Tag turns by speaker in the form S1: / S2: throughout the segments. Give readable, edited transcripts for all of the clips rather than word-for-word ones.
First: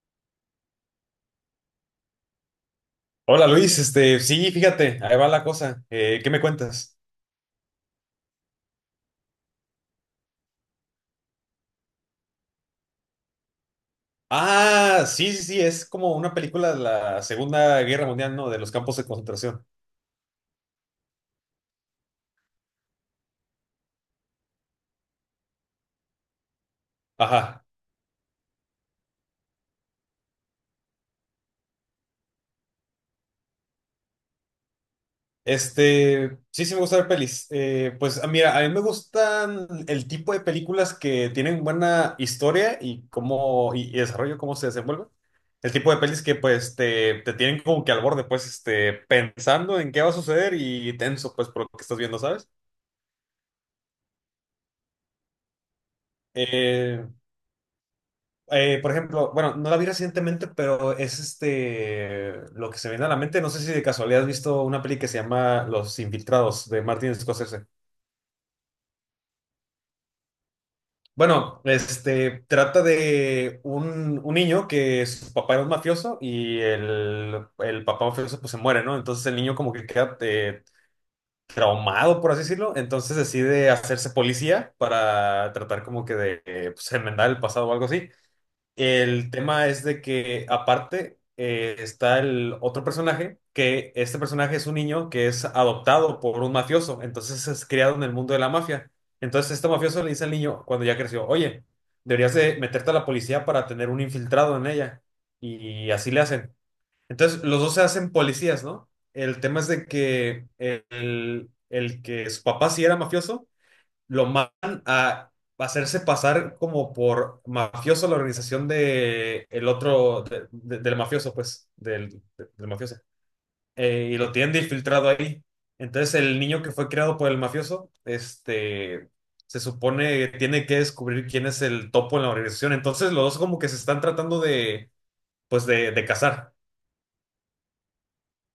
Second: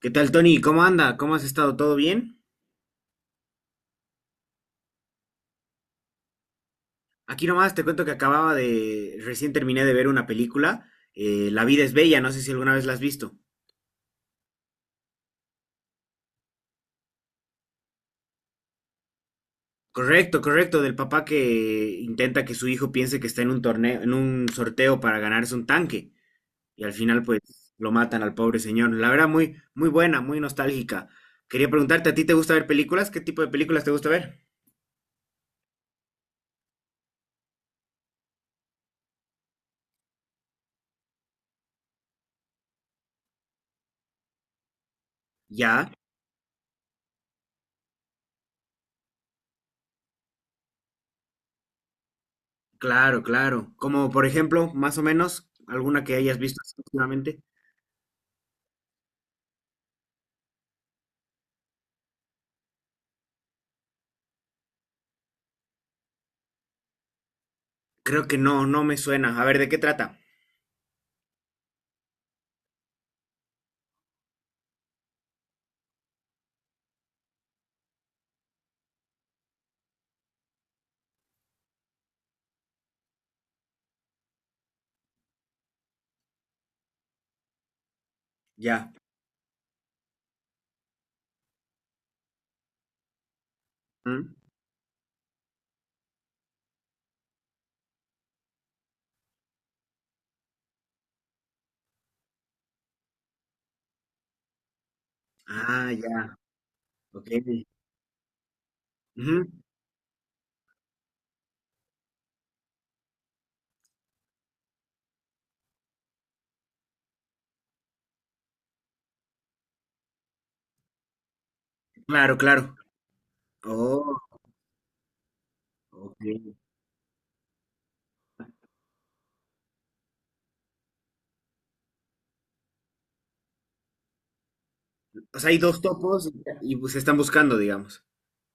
S1: ¿Qué tal, Tony? ¿Cómo anda? ¿Cómo has estado? ¿Todo bien?
S2: Hola Luis, sí, fíjate, ahí va la cosa. ¿Qué me cuentas?
S1: Aquí nomás te cuento que recién terminé de ver una película, La vida es bella, no sé si alguna vez la has visto.
S2: Ah, sí, sí, sí, es como una película de la Segunda Guerra Mundial, ¿no? De los campos de concentración.
S1: Correcto, correcto, del papá que intenta que su hijo piense que está en un torneo, en un sorteo para ganarse un tanque y al final pues
S2: Ajá.
S1: lo matan al pobre señor. La verdad muy, muy buena, muy nostálgica. Quería preguntarte, ¿a ti te gusta ver películas? ¿Qué tipo de películas te gusta ver?
S2: Sí, sí me gusta ver pelis. Pues ah, mira, a mí me gustan el tipo de películas que tienen buena historia y cómo, y desarrollo, cómo se desenvuelven. El
S1: Ya,
S2: tipo de pelis que pues te tienen como que al borde, pues, este, pensando en qué va a suceder y tenso, pues, por lo que estás viendo, ¿sabes?
S1: claro, claro. Como por ejemplo, más o menos, alguna que hayas visto así
S2: Eh,
S1: últimamente.
S2: Por ejemplo, bueno, no la vi recientemente, pero es este lo que se viene a la mente. No sé si de casualidad has visto una peli que se llama Los Infiltrados de Martin Scorsese.
S1: Creo que no, no me suena. A ver, ¿de qué trata?
S2: Bueno, este trata de un niño que su papá era un mafioso y el papá mafioso pues se muere, ¿no? Entonces el niño como que queda traumado, por así decirlo. Entonces decide hacerse policía para tratar como que de pues, enmendar el pasado o algo así.
S1: Ya.
S2: El tema es de que aparte está el otro personaje, que este
S1: ¿Mm?
S2: personaje es un niño que es adoptado por un mafioso, entonces es criado en el mundo de la mafia. Entonces este mafioso le dice al niño cuando ya creció, oye, deberías de meterte a la policía para tener un infiltrado en ella.
S1: Ah,
S2: Y así le
S1: ya.
S2: hacen.
S1: Ok.
S2: Entonces los dos se hacen policías, ¿no? El
S1: Ujú.
S2: tema es de que el que su papá sí era mafioso lo mandan a hacerse pasar como por mafioso a la organización de el otro, del mafioso, pues, del,
S1: Claro, claro.
S2: del mafioso.
S1: Oh,
S2: Y lo tienen de infiltrado ahí. Entonces
S1: ok.
S2: el niño que fue creado por el mafioso, este, se supone que tiene que descubrir quién es el topo en la organización. Entonces los dos como que se están tratando de,
S1: O sea, hay
S2: pues,
S1: dos
S2: de
S1: topos y,
S2: cazar.
S1: y pues, se están buscando, digamos.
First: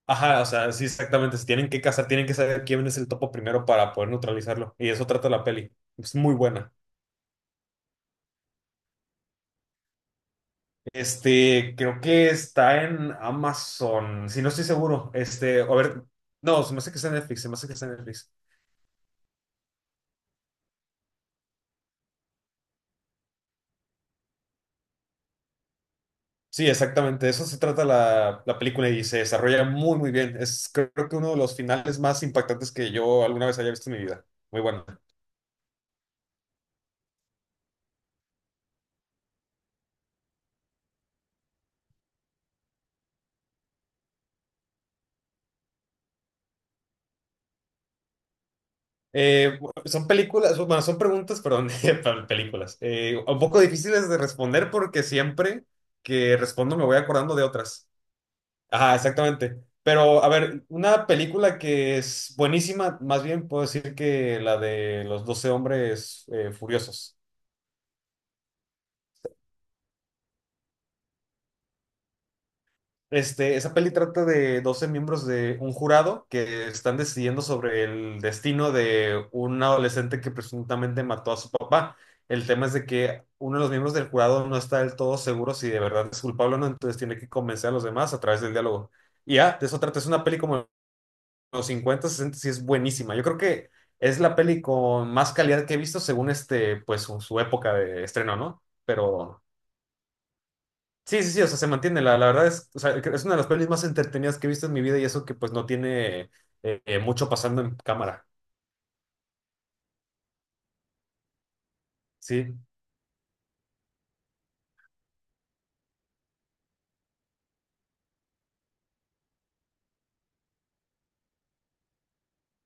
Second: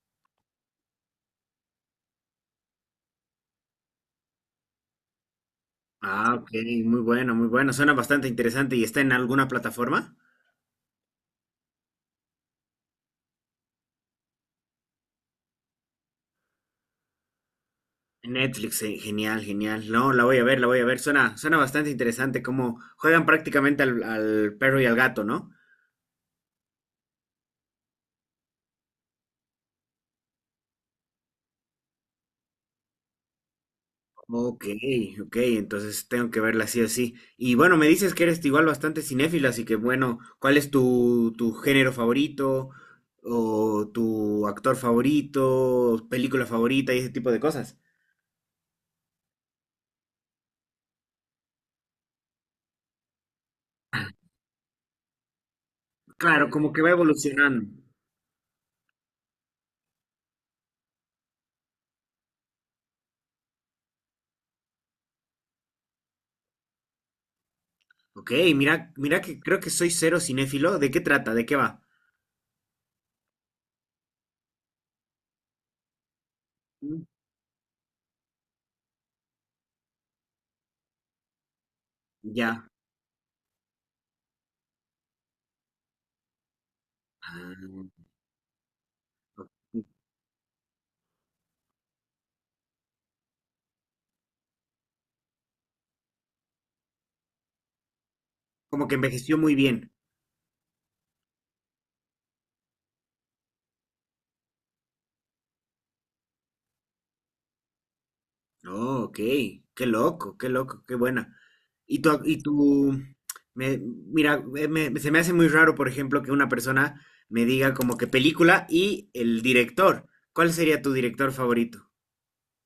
S2: Ajá, o sea, sí, exactamente. Se tienen que cazar, tienen que saber quién es el topo primero para poder neutralizarlo. Y eso trata la peli. Es
S1: Ah,
S2: muy
S1: ok.
S2: buena.
S1: Muy bueno, muy bueno. Suena bastante interesante. ¿Y está en alguna plataforma?
S2: Este, creo que está en Amazon. Si no estoy seguro. Este, a ver. No, se me hace que está en Netflix. Se me hace que está en Netflix.
S1: En Netflix, genial, genial. No, la voy a ver, la voy a ver. Suena, suena bastante interesante cómo juegan prácticamente al, perro y al gato, ¿no?
S2: Sí, exactamente. De eso se trata la película y se desarrolla muy, muy bien. Es creo que uno de los finales más impactantes que yo alguna vez haya visto en mi vida. Muy
S1: Ok,
S2: bueno.
S1: ok, entonces tengo que verla así así. Y bueno, me dices que eres igual bastante cinéfila, así que bueno, ¿cuál es tu género favorito o tu actor favorito, película favorita y ese tipo de cosas?
S2: Eh, Son películas, bueno, son preguntas, perdón, para películas. Un poco difíciles de responder porque siempre que
S1: Claro, como
S2: respondo
S1: que
S2: me
S1: va
S2: voy acordando de
S1: evolucionando.
S2: otras. Ajá, exactamente. Pero, a ver, una película que es buenísima, más bien puedo decir que la de los 12 hombres furiosos.
S1: Ok, mira, mira que creo que soy cero cinéfilo. ¿De qué trata? ¿De qué va?
S2: Este, esa peli trata de 12 miembros de un jurado que están
S1: Mm.
S2: decidiendo sobre el destino de un adolescente que presuntamente mató a su papá. El
S1: Ya.
S2: tema es de que uno de los miembros del jurado no está del todo seguro si de verdad es culpable o no, entonces tiene que
S1: Ah,
S2: convencer a los demás a través del diálogo. Y ya, de eso trata. Es una peli como los 50, 60 sí es buenísima. Yo creo que es la peli con más calidad que he visto según este, pues su época de estreno, ¿no?
S1: como que envejeció
S2: Pero
S1: muy bien.
S2: sí, sí, sí, o sea, se mantiene. La verdad es, o sea, es una de las pelis más entretenidas que he visto en mi vida y eso que pues no tiene mucho pasando en cámara.
S1: Oh, ok. Qué loco, qué loco, qué buena. Y tú, y
S2: Sí.
S1: tú, mira, se me hace muy raro, por ejemplo, que una persona me diga como que película y el director. ¿Cuál sería tu director favorito?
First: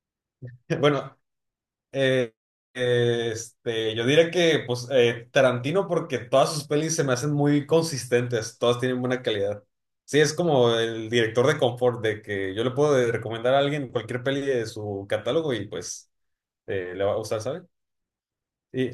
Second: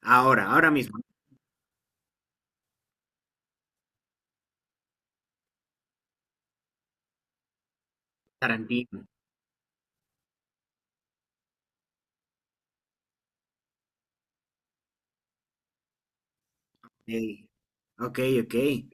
S1: Ahora, ahora mismo.
S2: Bueno, Eh, este, yo diría que pues Tarantino porque todas sus pelis se me hacen muy consistentes, todas tienen
S1: Tarantino.
S2: buena calidad. Sí, es como el director de confort, de que yo le puedo recomendar a alguien cualquier peli de su catálogo y pues le va a gustar,
S1: Ey,
S2: ¿sabes?
S1: Ok, ok.
S2: Y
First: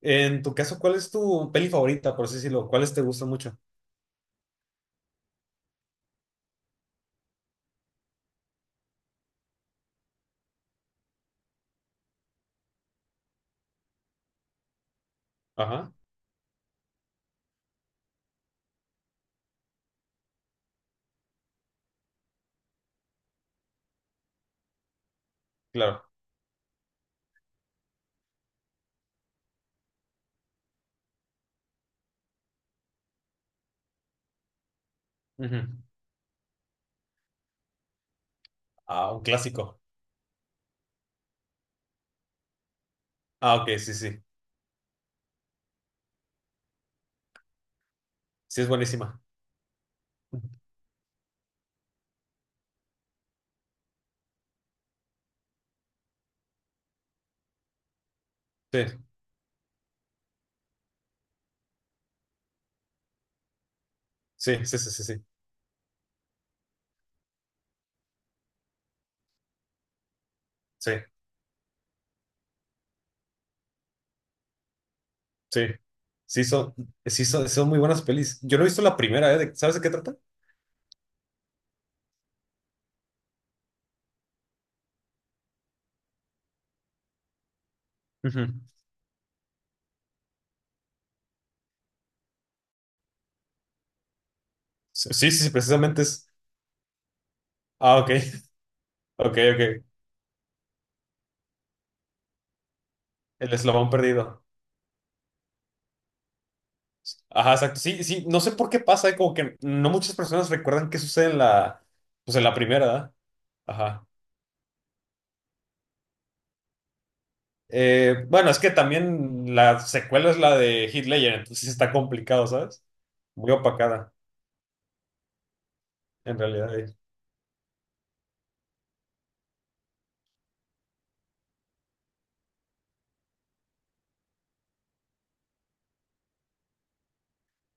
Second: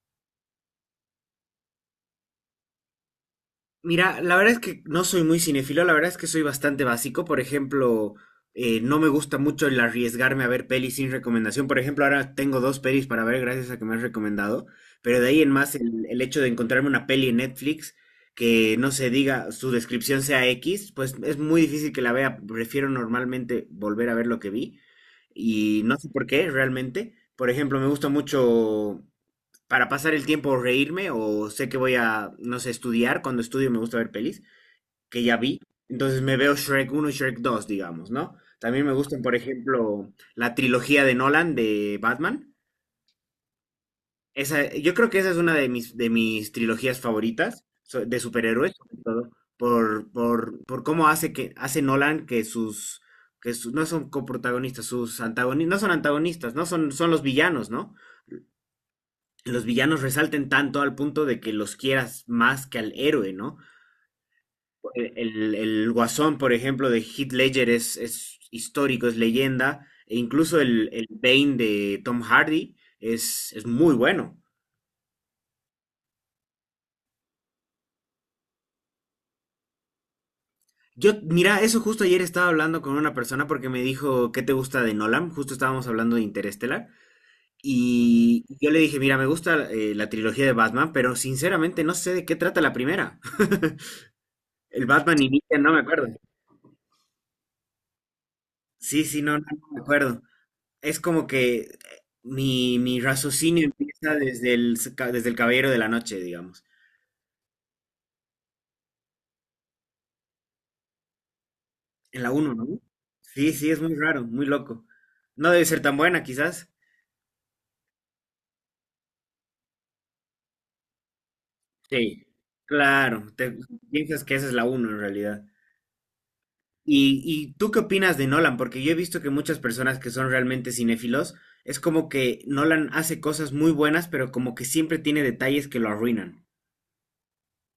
S2: en tu caso, ¿cuál es tu peli favorita, por así decirlo? ¿Cuáles te gustan mucho?
S1: Mira, la verdad es que no soy muy cinéfilo, la verdad es que soy bastante básico. Por ejemplo, no me gusta mucho el arriesgarme a ver pelis sin recomendación. Por ejemplo, ahora tengo dos pelis para ver gracias a que me has recomendado. Pero de ahí en más,
S2: Ajá,
S1: el hecho de encontrarme una peli en Netflix que no se diga, su descripción sea X, pues es muy difícil que la vea. Prefiero normalmente volver a ver lo que vi. Y no sé
S2: claro.
S1: por qué, realmente. Por ejemplo, me gusta mucho para pasar el tiempo o reírme o sé que voy a, no sé, estudiar. Cuando estudio me gusta ver pelis que ya vi.
S2: Ujú.
S1: Entonces me veo Shrek uno y Shrek dos digamos, ¿no? También me
S2: Ah, un
S1: gustan, por
S2: clásico.
S1: ejemplo, la trilogía de Nolan de Batman.
S2: Ah, ok, sí, sí.
S1: Esa, yo creo que esa es una de mis, trilogías favoritas de
S2: Sí, es
S1: superhéroes, sobre
S2: buenísima.
S1: todo, por cómo hace que hace Nolan que sus, no son coprotagonistas, sus antagonistas, no son, son los villanos, ¿no?
S2: Sí,
S1: Los villanos resalten tanto al punto de que los quieras más que al héroe, ¿no?
S2: sí, sí, sí, sí,
S1: El,
S2: sí.
S1: el guasón, por ejemplo, de Heath Ledger es, histórico, es leyenda, e incluso el,
S2: Sí.
S1: el Bane de Tom Hardy es muy bueno.
S2: Sí, sí son, sí son, son muy buenas pelis. Yo no he visto la primera, ¿eh? De- ¿Sabes de qué trata?
S1: Yo, mira, eso justo ayer estaba hablando con una persona porque me dijo, ¿qué te gusta de Nolan? Justo estábamos hablando de Interestelar.
S2: Ujú.
S1: Y yo le dije, mira, me gusta la trilogía de Batman, pero sinceramente no sé de qué trata la primera. El
S2: Sí,
S1: Batman
S2: sí, sí,
S1: inicia, no me
S2: precisamente
S1: acuerdo.
S2: es. Ah, ok,
S1: Sí, sí,
S2: ok,
S1: no, no, no me
S2: ok.
S1: acuerdo. Es como que mi,
S2: El
S1: raciocinio
S2: eslabón
S1: empieza
S2: perdido.
S1: desde el, desde el Caballero de la Noche, digamos.
S2: Ajá, exacto. Sí, sí, no sé por qué pasa, ¿eh? Como que no muchas personas recuerdan qué sucede en la,
S1: En la
S2: pues en
S1: uno,
S2: la
S1: ¿no?
S2: primera, ¿verdad?
S1: Sí, sí, es muy
S2: Ajá.
S1: raro, muy loco. No debe ser tan buena, quizás.
S2: Bueno, es que también la secuela es la de Heath Ledger, entonces sí está
S1: Sí.
S2: complicado, ¿sabes?
S1: Claro,
S2: Muy
S1: te
S2: opacada,
S1: piensas que esa es la uno, en realidad.
S2: en realidad.
S1: y tú qué opinas de Nolan? Porque yo he visto que muchas personas que son realmente cinéfilos, es como que Nolan hace cosas muy buenas, pero como que siempre tiene detalles que lo arruinan.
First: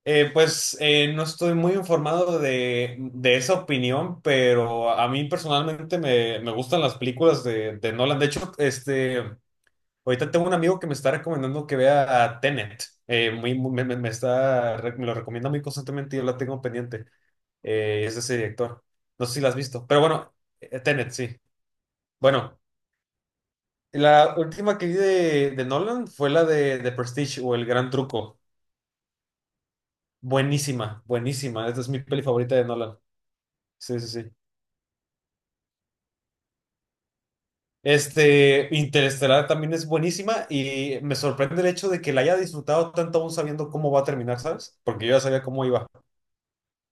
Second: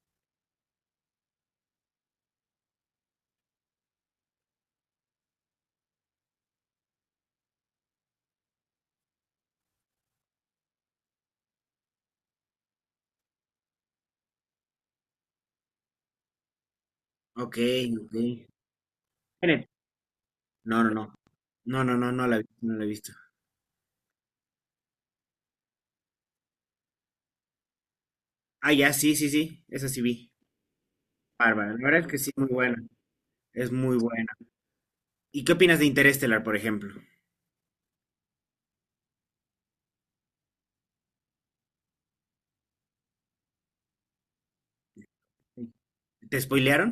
S2: Pues no estoy muy informado de esa opinión, pero a mí personalmente me gustan las películas de Nolan. De hecho, este, ahorita tengo un amigo que me está recomendando que vea a Tenet. Muy, muy- me está, re- me lo recomienda muy constantemente y yo la tengo pendiente.
S1: Ok, ok.
S2: Es de ese director. No sé si la has
S1: Tiene
S2: visto, pero bueno,
S1: No, no,
S2: Tenet,
S1: no.
S2: sí.
S1: No, no, no, no la he visto,
S2: Bueno,
S1: no la he visto.
S2: la última que vi de Nolan fue la de Prestige o El Gran Truco.
S1: Ah, ya, sí, sí, sí. Esa sí vi.
S2: Buenísima, buenísima.
S1: Bárbara.
S2: Esta
S1: La
S2: es
S1: verdad
S2: mi
S1: es que
S2: peli
S1: sí, muy
S2: favorita de
S1: buena.
S2: Nolan.
S1: Es muy
S2: Sí, sí, sí.
S1: buena. ¿Y qué opinas de Interestelar, por ejemplo?
S2: Este, Interestelar también es buenísima y me sorprende el hecho de que la haya disfrutado tanto aún sabiendo cómo va a terminar, ¿sabes? Porque yo ya sabía cómo iba.
S1: ¿Te spoilearon?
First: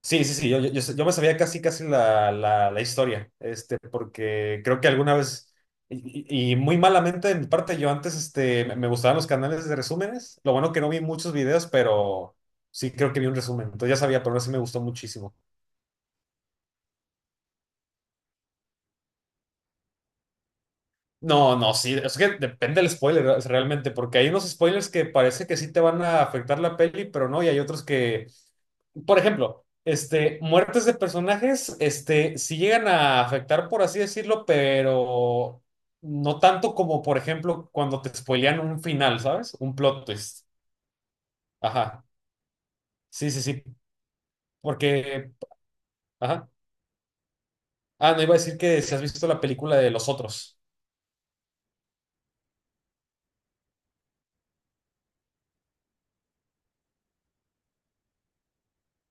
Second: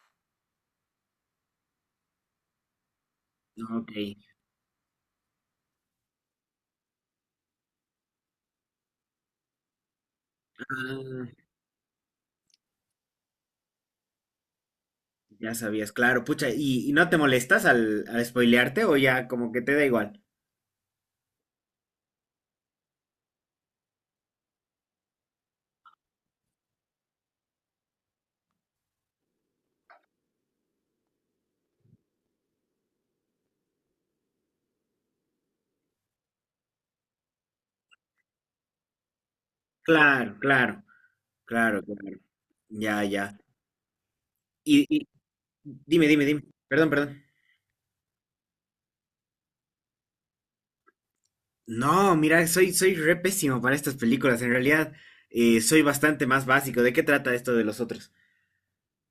S2: Sí, sí, sí, yo sé- yo me sabía casi, casi la historia, este,
S1: Ok.
S2: porque creo que alguna vez, y muy malamente de mi parte, yo antes, este, me gustaban los canales de resúmenes, lo bueno que no vi
S1: Ah,
S2: muchos videos, pero sí creo que vi un resumen, entonces ya sabía, pero no sí me gustó muchísimo.
S1: ya sabías, claro. Pucha, ¿y, no te molestas al spoilearte o ya como que te da igual?
S2: No, no, sí, es que depende del spoiler es realmente, porque hay unos spoilers que parece que sí te van a afectar la peli, pero no, y hay otros que, por ejemplo, este, muertes de personajes, este, sí llegan a afectar, por así decirlo, pero no tanto como, por ejemplo, cuando te spoilean un final, ¿sabes? Un plot
S1: Claro,
S2: twist.
S1: claro, claro,
S2: Ajá,
S1: claro. Ya,
S2: sí,
S1: ya.
S2: sí, sí,
S1: y,
S2: porque,
S1: dime, dime, dime.
S2: ajá.
S1: Perdón, perdón.
S2: Ah, no iba a decir que si has visto la película de Los Otros.
S1: No, mira, soy re pésimo para estas películas. En realidad, soy bastante más básico. ¿De qué trata esto de los otros?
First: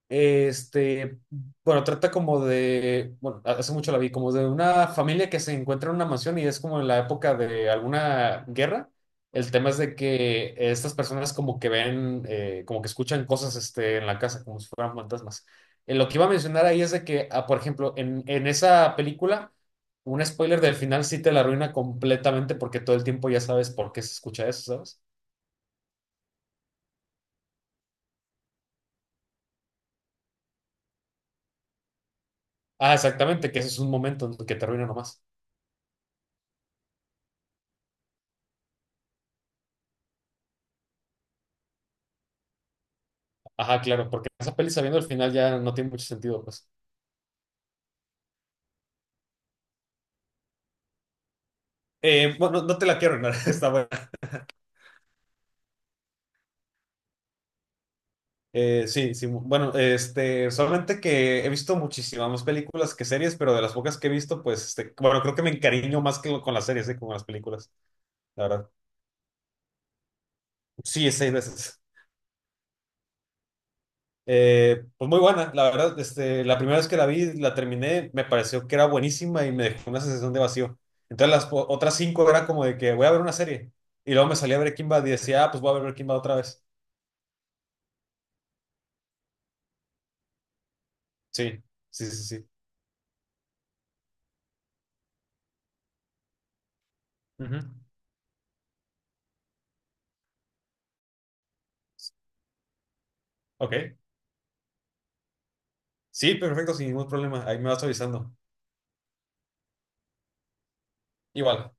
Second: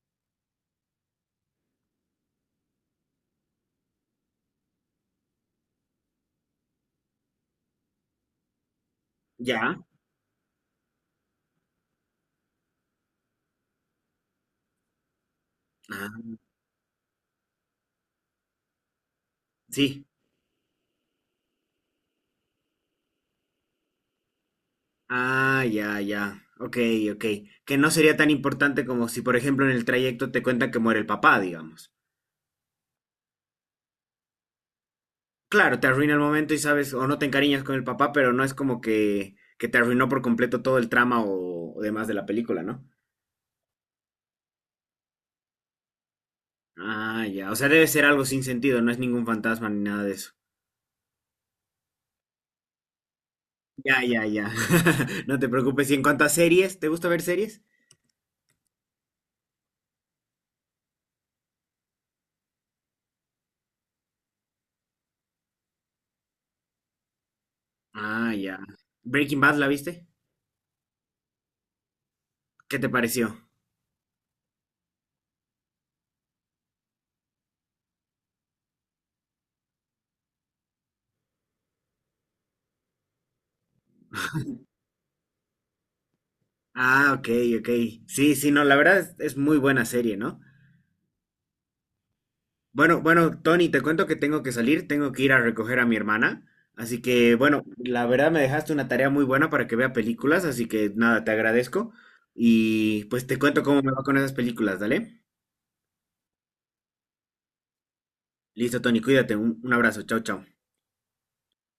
S2: Este, bueno, trata como de, bueno, hace mucho la vi, como de una familia que se encuentra en una mansión y es como en la época de alguna guerra. El tema
S1: Ya.
S2: es de que estas personas como que ven, como que escuchan cosas, este, en la casa, como si fueran fantasmas. Lo
S1: Ah,
S2: que iba a mencionar ahí es de que, ah, por ejemplo, en esa película,
S1: sí.
S2: un spoiler del final sí te la arruina completamente porque todo el tiempo ya sabes por qué se escucha eso, ¿sabes?
S1: Ah, ya, ya. Ok, ok. Que no sería tan importante como si, por ejemplo, en el trayecto te cuentan que muere el papá, digamos.
S2: Ah, exactamente, que ese es un momento en que te arruina nomás.
S1: Claro, te arruina el momento y sabes, o no te encariñas con el papá, pero no es como que, te arruinó por completo todo el trama o demás de la película, ¿no?
S2: Ajá, claro, porque esa peli sabiendo el final ya no tiene mucho sentido, pues.
S1: Ah, ya. O sea, debe ser algo sin sentido, no es ningún fantasma ni nada de eso.
S2: Bueno, no te la quiero arruinar, está
S1: Ya,
S2: buena.
S1: ya, ya. No te preocupes. Y en cuanto a series, ¿te gusta ver series?
S2: Sí, sí, bueno, este, solamente que he visto muchísimas más películas que series, pero de las pocas que he visto, pues, este, bueno, creo que me encariño más que con las series, que con las películas,
S1: Ah,
S2: la
S1: ya.
S2: verdad.
S1: Breaking Bad, ¿la viste?
S2: Sí, es 6 veces.
S1: ¿Qué te pareció?
S2: Pues muy buena, la verdad, este, la primera vez que la vi, la terminé, me pareció que era buenísima y me dejó una sensación de vacío. Entonces las otras 5 era como de que voy a ver una serie, y luego me salía Breaking Bad y decía, ah, pues voy a ver Breaking Bad otra vez.
S1: Ah, ok, ok. Sí, sí, no, la verdad es muy buena serie, ¿no?
S2: Sí, sí, sí, sí.
S1: Bueno, bueno, Tony, te cuento que tengo que salir, tengo que ir a recoger a mi hermana. Así que,
S2: Ujú.
S1: bueno, la verdad me dejaste una tarea muy buena para que vea películas, así que nada, te agradezco. Y pues te cuento cómo me
S2: Ok.
S1: va con esas películas, ¿dale?
S2: Sí, perfecto, sin ningún problema. Ahí me vas avisando.
S1: Listo, Tony, cuídate, un, abrazo, chao, chao.
S2: Igual,